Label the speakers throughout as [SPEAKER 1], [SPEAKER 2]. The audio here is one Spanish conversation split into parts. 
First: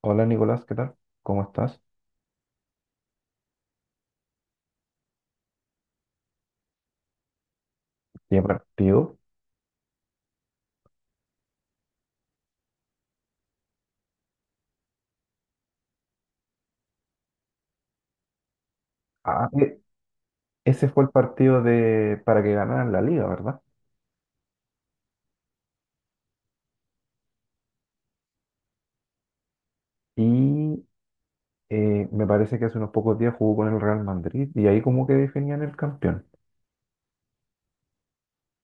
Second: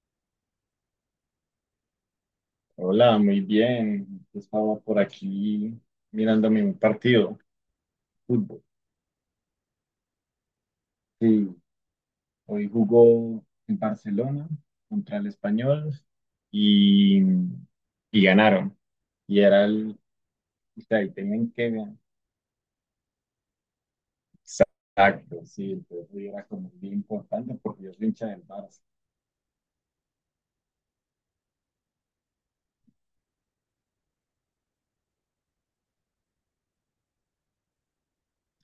[SPEAKER 1] Hola Nicolás, ¿qué tal? ¿Cómo estás?
[SPEAKER 2] Hola, muy bien. Estaba por aquí mirándome un partido de
[SPEAKER 1] ¿Qué
[SPEAKER 2] fútbol.
[SPEAKER 1] partido?
[SPEAKER 2] Sí, hoy jugó en Barcelona contra el Español y, y ganaron. Y
[SPEAKER 1] Ah,
[SPEAKER 2] era
[SPEAKER 1] e-
[SPEAKER 2] el,
[SPEAKER 1] ¿Ese fue el
[SPEAKER 2] y tenían
[SPEAKER 1] partido
[SPEAKER 2] que ganar.
[SPEAKER 1] de para que ganaran la liga, ¿verdad?
[SPEAKER 2] Exacto, sí, entonces hoy era como bien importante porque yo soy hincha del Barça.
[SPEAKER 1] Y Me parece que hace unos pocos días jugó con el Real Madrid y ahí como que definían el campeón.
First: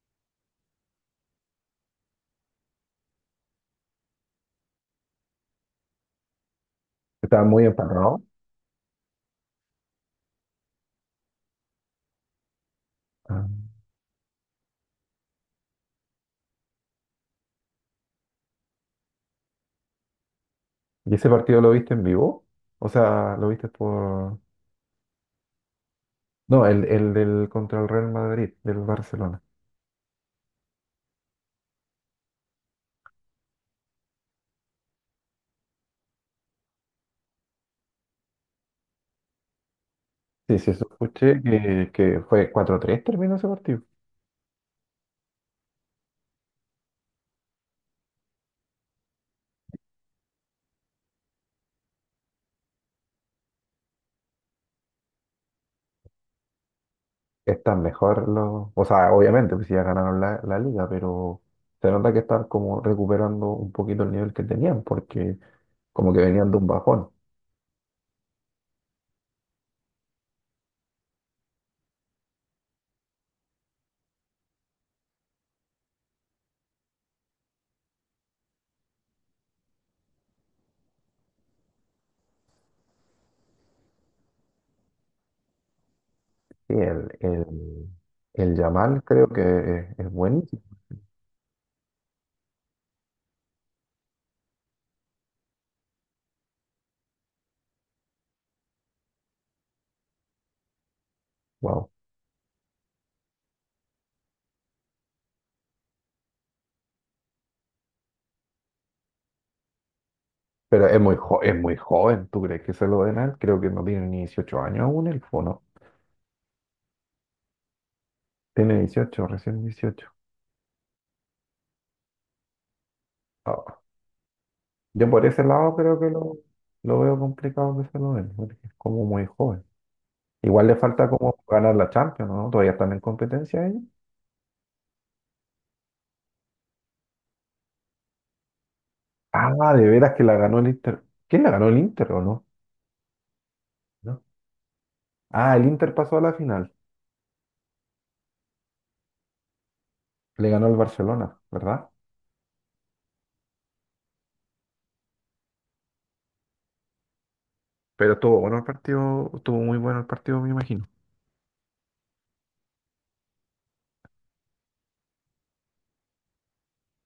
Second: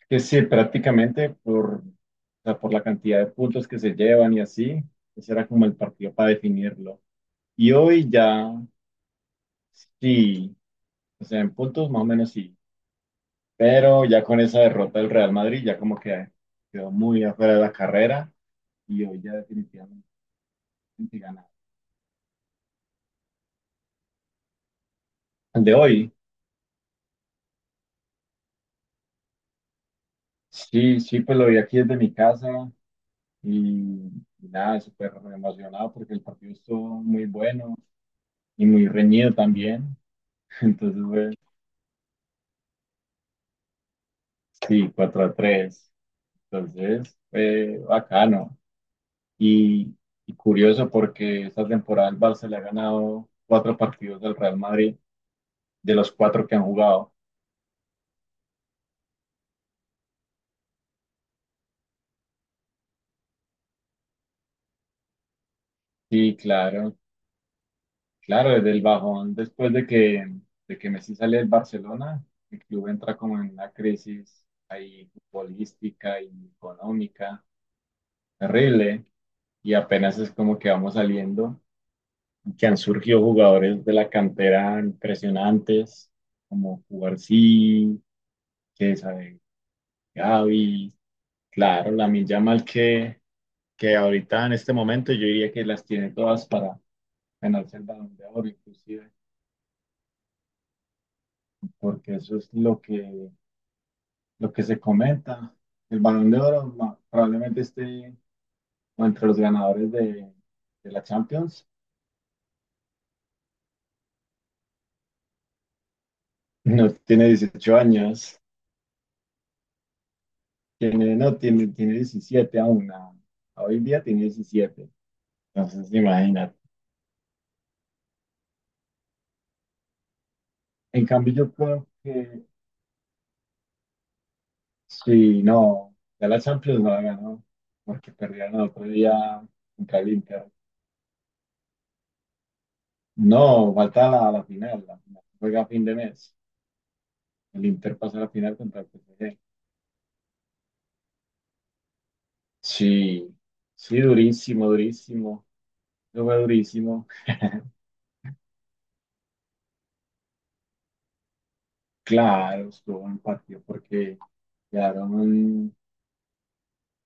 [SPEAKER 2] Que sí, o sea, por la cantidad de puntos que se llevan y así, ese era como el partido para definirlo.
[SPEAKER 1] Estaba muy
[SPEAKER 2] Y hoy
[SPEAKER 1] emparrado.
[SPEAKER 2] ya, sí. O sea, en puntos más o menos sí. Pero ya con esa derrota del Real Madrid, ya como que quedó muy afuera de la carrera y hoy ya definitivamente
[SPEAKER 1] ¿Y ese
[SPEAKER 2] ganado.
[SPEAKER 1] partido lo viste en vivo? O sea, lo viste por...
[SPEAKER 2] El de hoy,
[SPEAKER 1] No, el del contra el Real Madrid, del Barcelona.
[SPEAKER 2] sí, sí, pues lo vi aquí desde mi casa y, y nada, súper emocionado porque el partido estuvo muy bueno y muy reñido también.
[SPEAKER 1] Sí, sí, eso
[SPEAKER 2] Entonces fue,
[SPEAKER 1] escuché que fue 4-3, terminó ese partido.
[SPEAKER 2] sí, 4-3. Entonces fue bacano y, y curioso porque esta temporada el Barça le ha ganado cuatro partidos del Real Madrid de los cuatro que han jugado.
[SPEAKER 1] Están mejor los, o sea, obviamente, pues si ya ganaron la liga, pero se nota que están como recuperando un poquito el nivel que tenían, porque como que
[SPEAKER 2] Sí,
[SPEAKER 1] venían de un
[SPEAKER 2] claro,
[SPEAKER 1] bajón.
[SPEAKER 2] claro, desde el bajón, de que Messi sale del Barcelona, el club entra como en una crisis ahí futbolística y económica terrible, y apenas es como que vamos saliendo, que han surgido jugadores de la cantera impresionantes,
[SPEAKER 1] Sí,
[SPEAKER 2] como Cubarsí,
[SPEAKER 1] el
[SPEAKER 2] que
[SPEAKER 1] Yamal creo
[SPEAKER 2] sabe,
[SPEAKER 1] que es buenísimo.
[SPEAKER 2] Gavi, claro, que ahorita en este momento yo diría que las tiene todas para ganarse el Balón de Oro, inclusive.
[SPEAKER 1] Wow.
[SPEAKER 2] Porque eso es lo que se comenta. El Balón de Oro ma- Probablemente esté o entre los ganadores
[SPEAKER 1] Pero
[SPEAKER 2] de
[SPEAKER 1] es
[SPEAKER 2] la
[SPEAKER 1] es
[SPEAKER 2] Champions.
[SPEAKER 1] muy joven, ¿tú crees que se lo den a él? Creo que no tiene ni 18 años aún el fono.
[SPEAKER 2] No tiene 18 años,
[SPEAKER 1] Tiene 18, recién 18
[SPEAKER 2] tiene, no, tiene, tiene 17 aún. A Hoy
[SPEAKER 1] Ah,
[SPEAKER 2] en día tiene 17.
[SPEAKER 1] yo por ese lado
[SPEAKER 2] Entonces,
[SPEAKER 1] creo que
[SPEAKER 2] imagínate.
[SPEAKER 1] lo veo complicado que se lo den, porque es como muy joven. Igual le
[SPEAKER 2] En
[SPEAKER 1] falta
[SPEAKER 2] cambio,
[SPEAKER 1] como
[SPEAKER 2] yo
[SPEAKER 1] ganar
[SPEAKER 2] creo
[SPEAKER 1] la Champions,
[SPEAKER 2] que
[SPEAKER 1] ¿no? Todavía están en competencia ellos.
[SPEAKER 2] si no, ya la Champions no la ganó, porque perdieron el otro día
[SPEAKER 1] Ah, de
[SPEAKER 2] contra el
[SPEAKER 1] veras que la
[SPEAKER 2] Inter.
[SPEAKER 1] ganó el Inter. ¿Quién la ganó, el Inter o no?
[SPEAKER 2] No, falta
[SPEAKER 1] ¿No?
[SPEAKER 2] la final, la final.
[SPEAKER 1] Ah,
[SPEAKER 2] Juega
[SPEAKER 1] el
[SPEAKER 2] a fin de
[SPEAKER 1] Inter pasó a
[SPEAKER 2] mes.
[SPEAKER 1] la final.
[SPEAKER 2] El Inter pasa a la final contra el PSG.
[SPEAKER 1] Le ganó al Barcelona, ¿verdad?
[SPEAKER 2] Sí, sí, durísimo, durísimo. Eso fue durísimo.
[SPEAKER 1] Pero estuvo bueno el partido, estuvo muy bueno el partido, me imagino.
[SPEAKER 2] Claro, estuvo un partido porque quedaron,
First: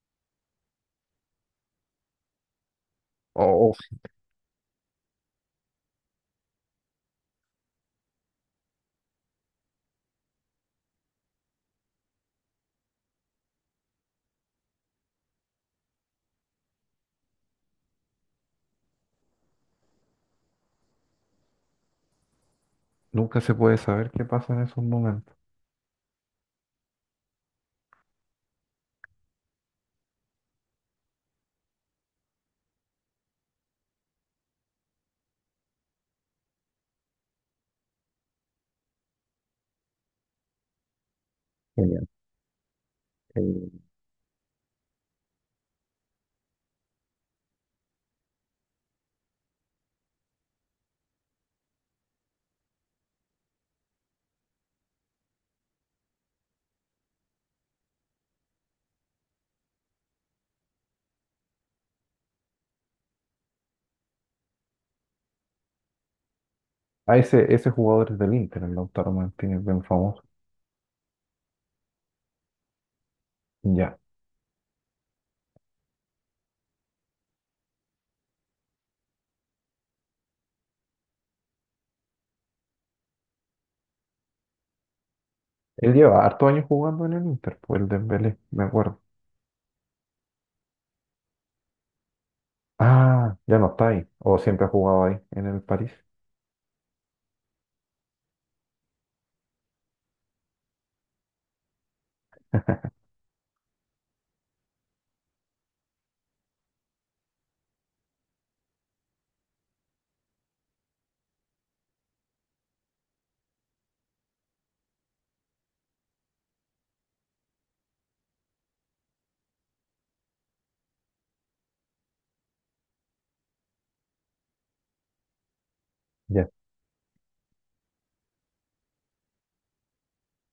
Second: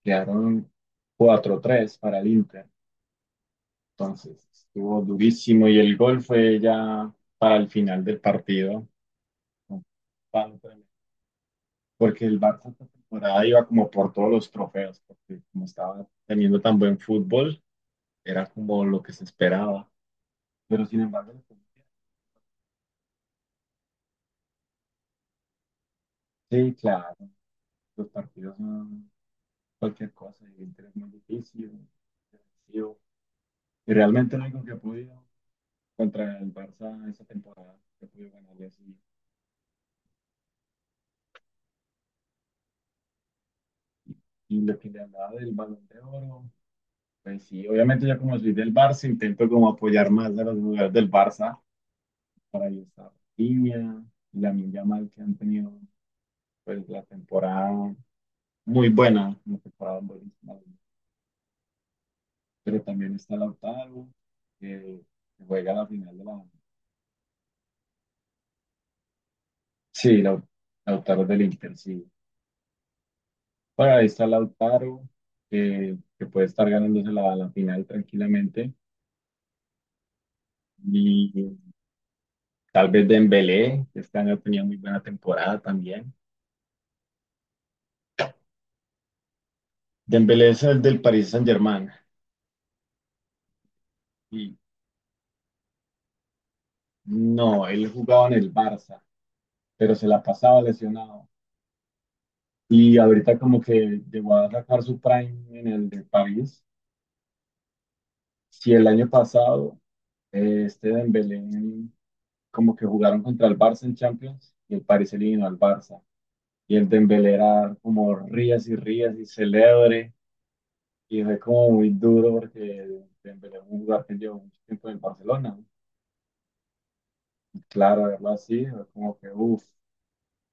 [SPEAKER 2] quedaron 4-3 para el Inter.
[SPEAKER 1] Oh, oh,
[SPEAKER 2] Entonces, estuvo durísimo y el gol fue ya para el final del partido. Un palo tremendo. Porque el Barça esta temporada iba como por todos los trofeos, porque como estaba teniendo tan buen fútbol, era como lo que se esperaba. Pero sin embargo,
[SPEAKER 1] nunca se puede saber qué pasa en esos momentos.
[SPEAKER 2] sí, claro, los partidos no. Cualquier cosa y Inter es muy difícil, defensivo. Y realmente lo único que ha podido contra el Barça esa temporada, que ha podido ganarle así.
[SPEAKER 1] Genial. Eh,
[SPEAKER 2] Y lo que le hablaba del Balón de Oro, pues sí, obviamente yo como soy del Barça intento como apoyar más a los jugadores del Barça para ahí estar línea y la Minja Mal que han tenido pues la temporada muy buena, una temporada buenísima. Pero también está Lautaro, que que juega la final de la...
[SPEAKER 1] ah, ese jugador es del Inter, el Lautaro Martínez, bien
[SPEAKER 2] Sí,
[SPEAKER 1] famoso.
[SPEAKER 2] Lautaro del Inter, sí. Bueno,
[SPEAKER 1] Ya.
[SPEAKER 2] ahí está Lautaro, que puede estar ganándose la final tranquilamente. Y tal vez Dembélé, que este año tenía muy buena temporada
[SPEAKER 1] Él
[SPEAKER 2] también.
[SPEAKER 1] lleva harto años jugando en el Inter, pues el Dembélé, me acuerdo.
[SPEAKER 2] Dembélé es el del Paris Saint-Germain.
[SPEAKER 1] Ah, ya no está ahí. O
[SPEAKER 2] Y
[SPEAKER 1] siempre ha jugado ahí, en el París.
[SPEAKER 2] no, él jugaba en el Barça, pero se la pasaba lesionado. Y ahorita como que llegó a sacar su prime en el de París. Si el año pasado este Dembélé como que jugaron contra el Barça en Champions y el París eliminó al Barça. Y el Dembélé era como rías y rías y celebre. Y fue como muy duro porque Dembélé es un jugador que llevó mucho tiempo en Barcelona, ¿no?
[SPEAKER 1] Ya.
[SPEAKER 2] Claro, verlo así, fue como que uff.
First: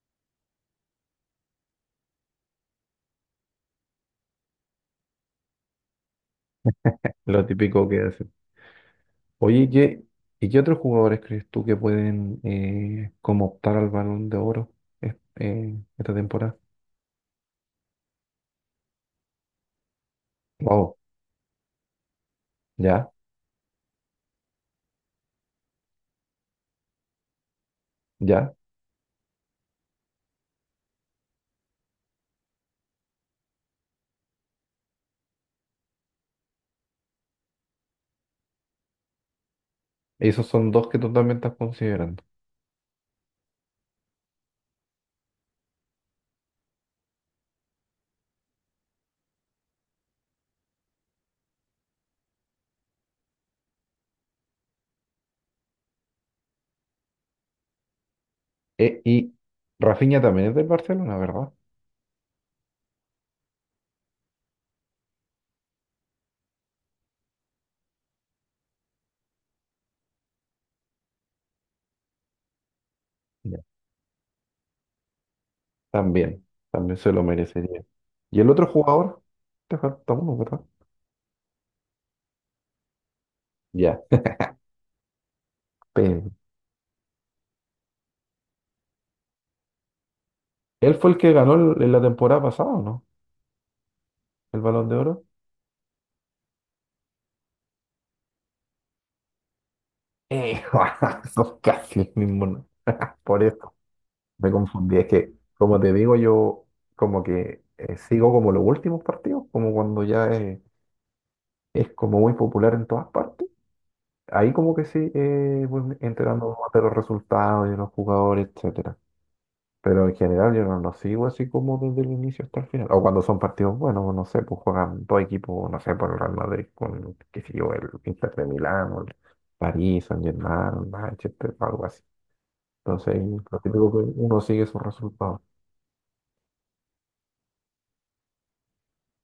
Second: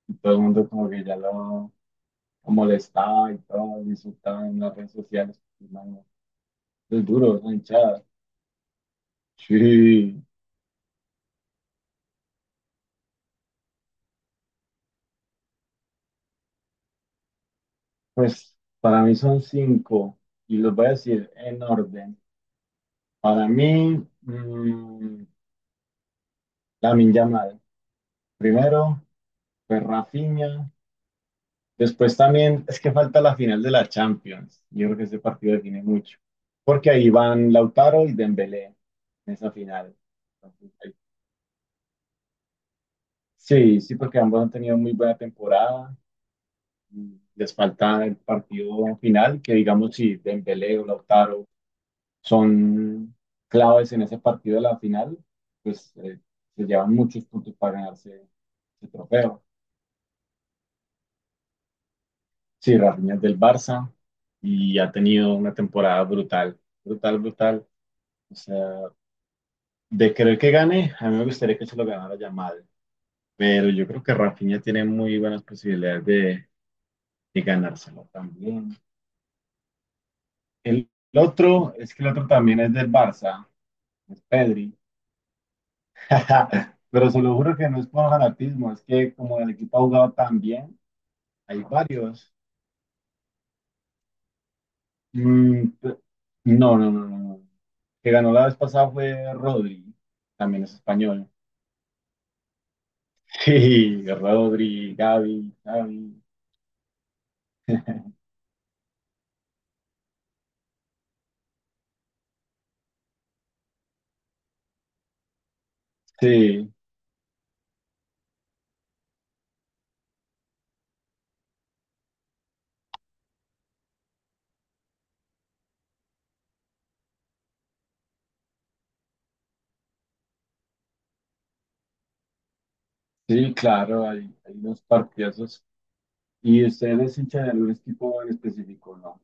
[SPEAKER 2] Y todo el mundo como que ya lo molestaba y todo, lo insultaba en las redes sociales. Y, mano, es duro, es
[SPEAKER 1] Lo
[SPEAKER 2] una
[SPEAKER 1] típico que
[SPEAKER 2] hinchada.
[SPEAKER 1] hacen. Oye,
[SPEAKER 2] Sí,
[SPEAKER 1] ¿y qué otros jugadores crees tú que pueden como optar al Balón de Oro esta temporada?
[SPEAKER 2] pues para mí son cinco. Y los voy a
[SPEAKER 1] Wow,
[SPEAKER 2] decir en orden.
[SPEAKER 1] ya,
[SPEAKER 2] Para mí, la Lamine Yamal.
[SPEAKER 1] ya.
[SPEAKER 2] Primero, pues Rafinha. Después también es que falta la final de la Champions. Yo creo que ese partido define mucho. Porque ahí van Lautaro y Dembélé en esa final.
[SPEAKER 1] Esos son
[SPEAKER 2] Entonces,
[SPEAKER 1] dos
[SPEAKER 2] ahí-
[SPEAKER 1] que tú también estás considerando.
[SPEAKER 2] Sí, sí, porque ambos han tenido muy buena temporada. Y les falta el partido final, que digamos si Dembélé o Lautaro son claves en ese partido de la final, pues se llevan muchos puntos para ganarse ese
[SPEAKER 1] E- y
[SPEAKER 2] trofeo.
[SPEAKER 1] Rafinha también es del Barcelona, ¿verdad?
[SPEAKER 2] Sí, Rafinha es del Barça y ha tenido una temporada brutal, brutal, brutal. O sea, de querer que gane, a mí me gustaría que se lo ganara Yamal,
[SPEAKER 1] Ya.
[SPEAKER 2] pero yo creo que Rafinha tiene muy buenas posibilidades
[SPEAKER 1] También, también se lo
[SPEAKER 2] de
[SPEAKER 1] merecería.
[SPEAKER 2] ganárselo
[SPEAKER 1] ¿Y el otro
[SPEAKER 2] también.
[SPEAKER 1] jugador? Te falta uno, ¿verdad?
[SPEAKER 2] El otro también es del Barça,
[SPEAKER 1] Ya,
[SPEAKER 2] es Pedri.
[SPEAKER 1] Pedri.
[SPEAKER 2] Pero se lo juro que no es por fanatismo, es que como el equipo ha jugado tan bien,
[SPEAKER 1] Él fue el que ganó
[SPEAKER 2] hay
[SPEAKER 1] en la
[SPEAKER 2] varios.
[SPEAKER 1] temporada pasada, ¿o no? El Balón de Oro.
[SPEAKER 2] Mm, pe- no, no. Que ganó la vez pasada fue Rodri,
[SPEAKER 1] Eh,
[SPEAKER 2] también es español.
[SPEAKER 1] Son casi el mismo, ¿no? Por eso.
[SPEAKER 2] Sí,
[SPEAKER 1] Me
[SPEAKER 2] Rodri,
[SPEAKER 1] confundí, es que, como te
[SPEAKER 2] Gavi.
[SPEAKER 1] digo, yo como que sigo como los últimos partidos, como cuando ya es como muy popular en todas partes. Ahí como que sí, voy enterando
[SPEAKER 2] Sí,
[SPEAKER 1] más de los resultados de los jugadores, etcétera. Pero en general yo no los sigo así como desde el inicio hasta el final. O cuando son partidos buenos, no sé, pues juegan dos equipos, no sé, por el Real Madrid con, qué sé yo, el Inter de Milán, o el París, Saint-Germain, Manchester, algo así. Entonces,
[SPEAKER 2] sí,
[SPEAKER 1] lo típico que
[SPEAKER 2] claro, hay,
[SPEAKER 1] uno
[SPEAKER 2] hay
[SPEAKER 1] sigue sus
[SPEAKER 2] unos
[SPEAKER 1] resultados.
[SPEAKER 2] partidazos. ¿Y usted es hincha de algún equipo en específico, no?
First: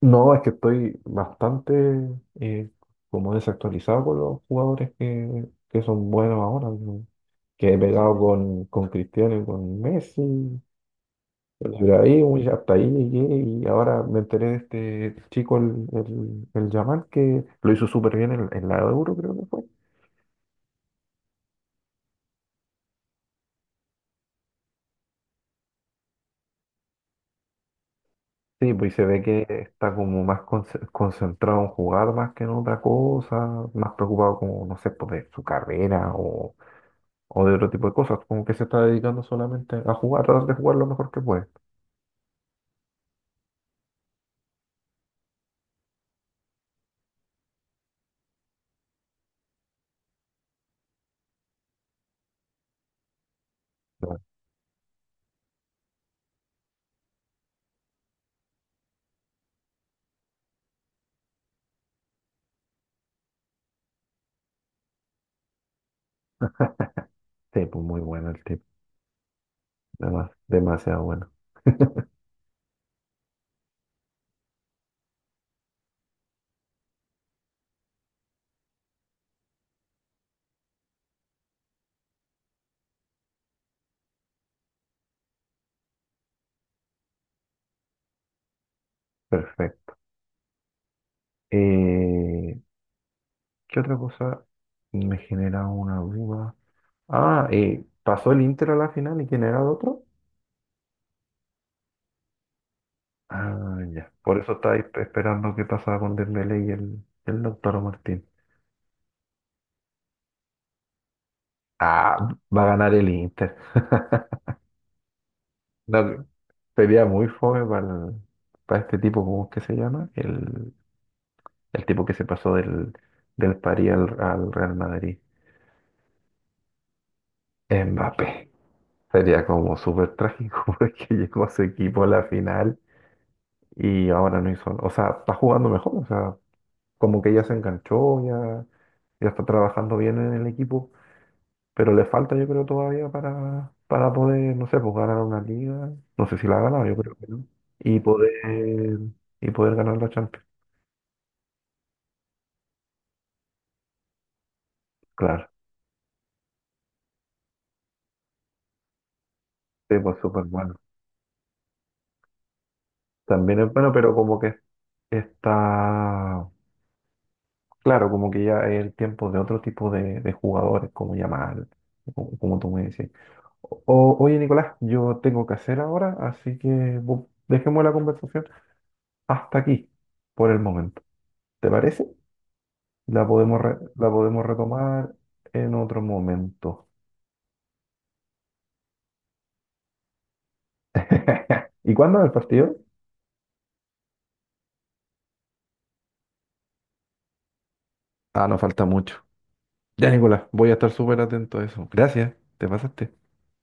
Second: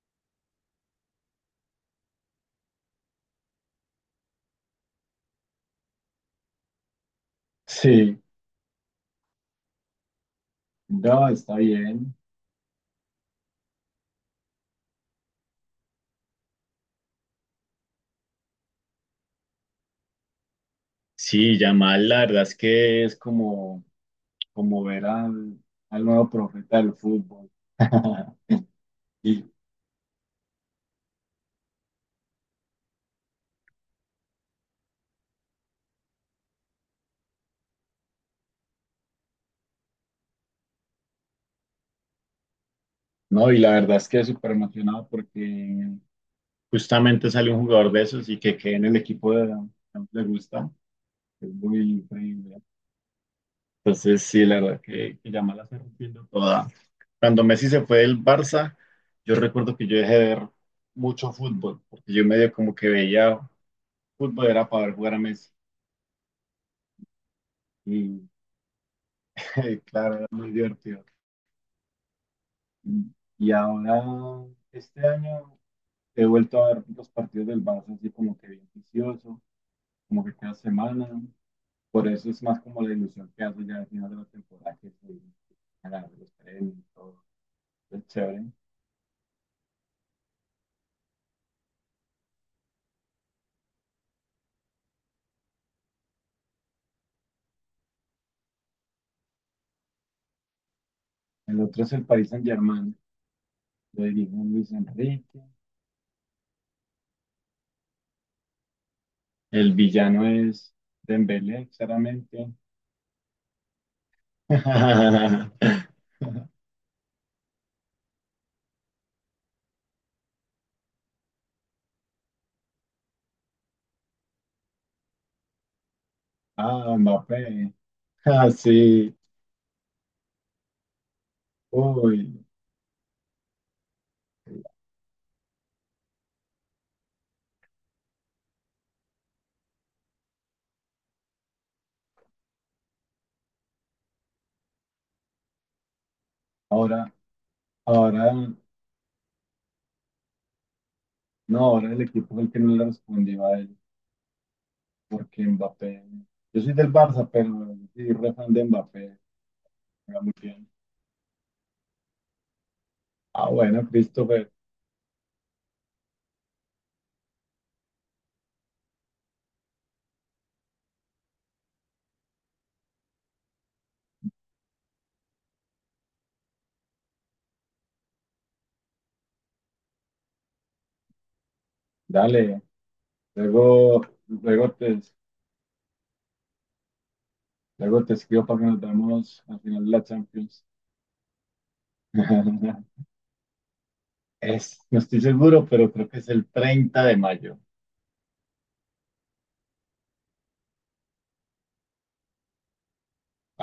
[SPEAKER 1] No, es que estoy bastante eh, como desactualizado con los jugadores que son buenos ahora, ¿no? Que he pegado
[SPEAKER 2] Sí,
[SPEAKER 1] con Cristiano y con Messi,
[SPEAKER 2] no, está
[SPEAKER 1] con
[SPEAKER 2] bien.
[SPEAKER 1] Ibrahimovic, hasta ahí llegué y ahora me enteré de este chico, el Yamal, que lo hizo súper bien en la Euro, creo que fue.
[SPEAKER 2] Sí, Yamal, la verdad es que es como, como ver al nuevo profeta del fútbol.
[SPEAKER 1] Sí, pues y se ve que
[SPEAKER 2] y,
[SPEAKER 1] está como más concentrado en jugar más que en otra cosa, más preocupado como, no sé, por de su carrera o de otro tipo de cosas, como que se está dedicando solamente a jugar, a tratar de jugar lo mejor que puede.
[SPEAKER 2] no, y la verdad es que es súper emocionado porque justamente sale un jugador de esos y que quede en el equipo de que más le gusta. Es muy increíble.
[SPEAKER 1] No,
[SPEAKER 2] Entonces, sí, que Yamal la está rompiendo toda. Cuando Messi se fue del Barça, yo recuerdo que yo dejé de ver mucho fútbol, porque yo medio como que veía fútbol era para ver jugar a Messi.
[SPEAKER 1] sí, pues muy
[SPEAKER 2] Y
[SPEAKER 1] bueno el tipo,
[SPEAKER 2] claro, era
[SPEAKER 1] además,
[SPEAKER 2] muy
[SPEAKER 1] demasiado
[SPEAKER 2] divertido.
[SPEAKER 1] bueno.
[SPEAKER 2] Y y ahora, este año, he vuelto a ver los partidos del Barça así como que bien vicioso, como que cada semana. Por eso es más como la ilusión que hace ya al final de la temporada, que se ganar los premios y todo. Es chévere.
[SPEAKER 1] Perfecto. Eh, ¿Qué otra cosa me genera una duda? Ah, ¿pasó el Inter a la final y quién era el otro?
[SPEAKER 2] El otro es el Paris Saint-Germain,
[SPEAKER 1] Ah,
[SPEAKER 2] lo
[SPEAKER 1] ya.
[SPEAKER 2] dirige
[SPEAKER 1] Por eso
[SPEAKER 2] Luis
[SPEAKER 1] estáis
[SPEAKER 2] Enrique.
[SPEAKER 1] esperando qué pasaba con Dembélé y el Lautaro Martín.
[SPEAKER 2] El villano es Dembélé,
[SPEAKER 1] Ah,
[SPEAKER 2] claramente.
[SPEAKER 1] va a ganar el Inter. No, sería muy fome para, para este tipo, ¿cómo es que se llama? El tipo que se pasó del París al, al Real Madrid.
[SPEAKER 2] Ah, Mbappé.
[SPEAKER 1] Mbappé.
[SPEAKER 2] Ah, sí.
[SPEAKER 1] Sería como súper trágico porque llegó a su equipo a
[SPEAKER 2] Uy,
[SPEAKER 1] la final y ahora no hizo. O sea, está jugando mejor. O sea, como que ya se enganchó, ya, ya está trabajando bien en el equipo. Pero le falta, yo creo, todavía para poder, no sé, pues ganar una liga. No sé si la ha ganado, yo
[SPEAKER 2] ahora,
[SPEAKER 1] creo que no. Y
[SPEAKER 2] ahora,
[SPEAKER 1] poder, y poder ganar la Champions.
[SPEAKER 2] no, ahora el equipo fue el que no le respondió a él, porque
[SPEAKER 1] Claro,
[SPEAKER 2] Mbappé. Yo soy del Barça, pero sí, re fan de Mbappé.
[SPEAKER 1] sí, pues
[SPEAKER 2] Juega muy
[SPEAKER 1] súper
[SPEAKER 2] bien.
[SPEAKER 1] bueno.
[SPEAKER 2] Ah,
[SPEAKER 1] También es
[SPEAKER 2] bueno,
[SPEAKER 1] bueno, pero como
[SPEAKER 2] Christopher,
[SPEAKER 1] que está. Claro, como que ya es el tiempo de otro tipo de jugadores, como Yamal, como tú me decís. Oye, Nicolás, yo tengo que hacer ahora, así que dejemos la conversación hasta aquí, por el momento. ¿Te parece?
[SPEAKER 2] dale.
[SPEAKER 1] La podemos,
[SPEAKER 2] Luego,
[SPEAKER 1] la podemos
[SPEAKER 2] luego te,
[SPEAKER 1] retomar en otro momento.
[SPEAKER 2] luego te escribo para que nos veamos al final de la Champions.
[SPEAKER 1] ¿Y cuándo es el partido?
[SPEAKER 2] Es, no estoy seguro, pero creo que es el 30 de mayo.
[SPEAKER 1] Ah, no falta mucho. Ya, Nicolás, voy a estar súper atento a eso. Gracias, te pasaste.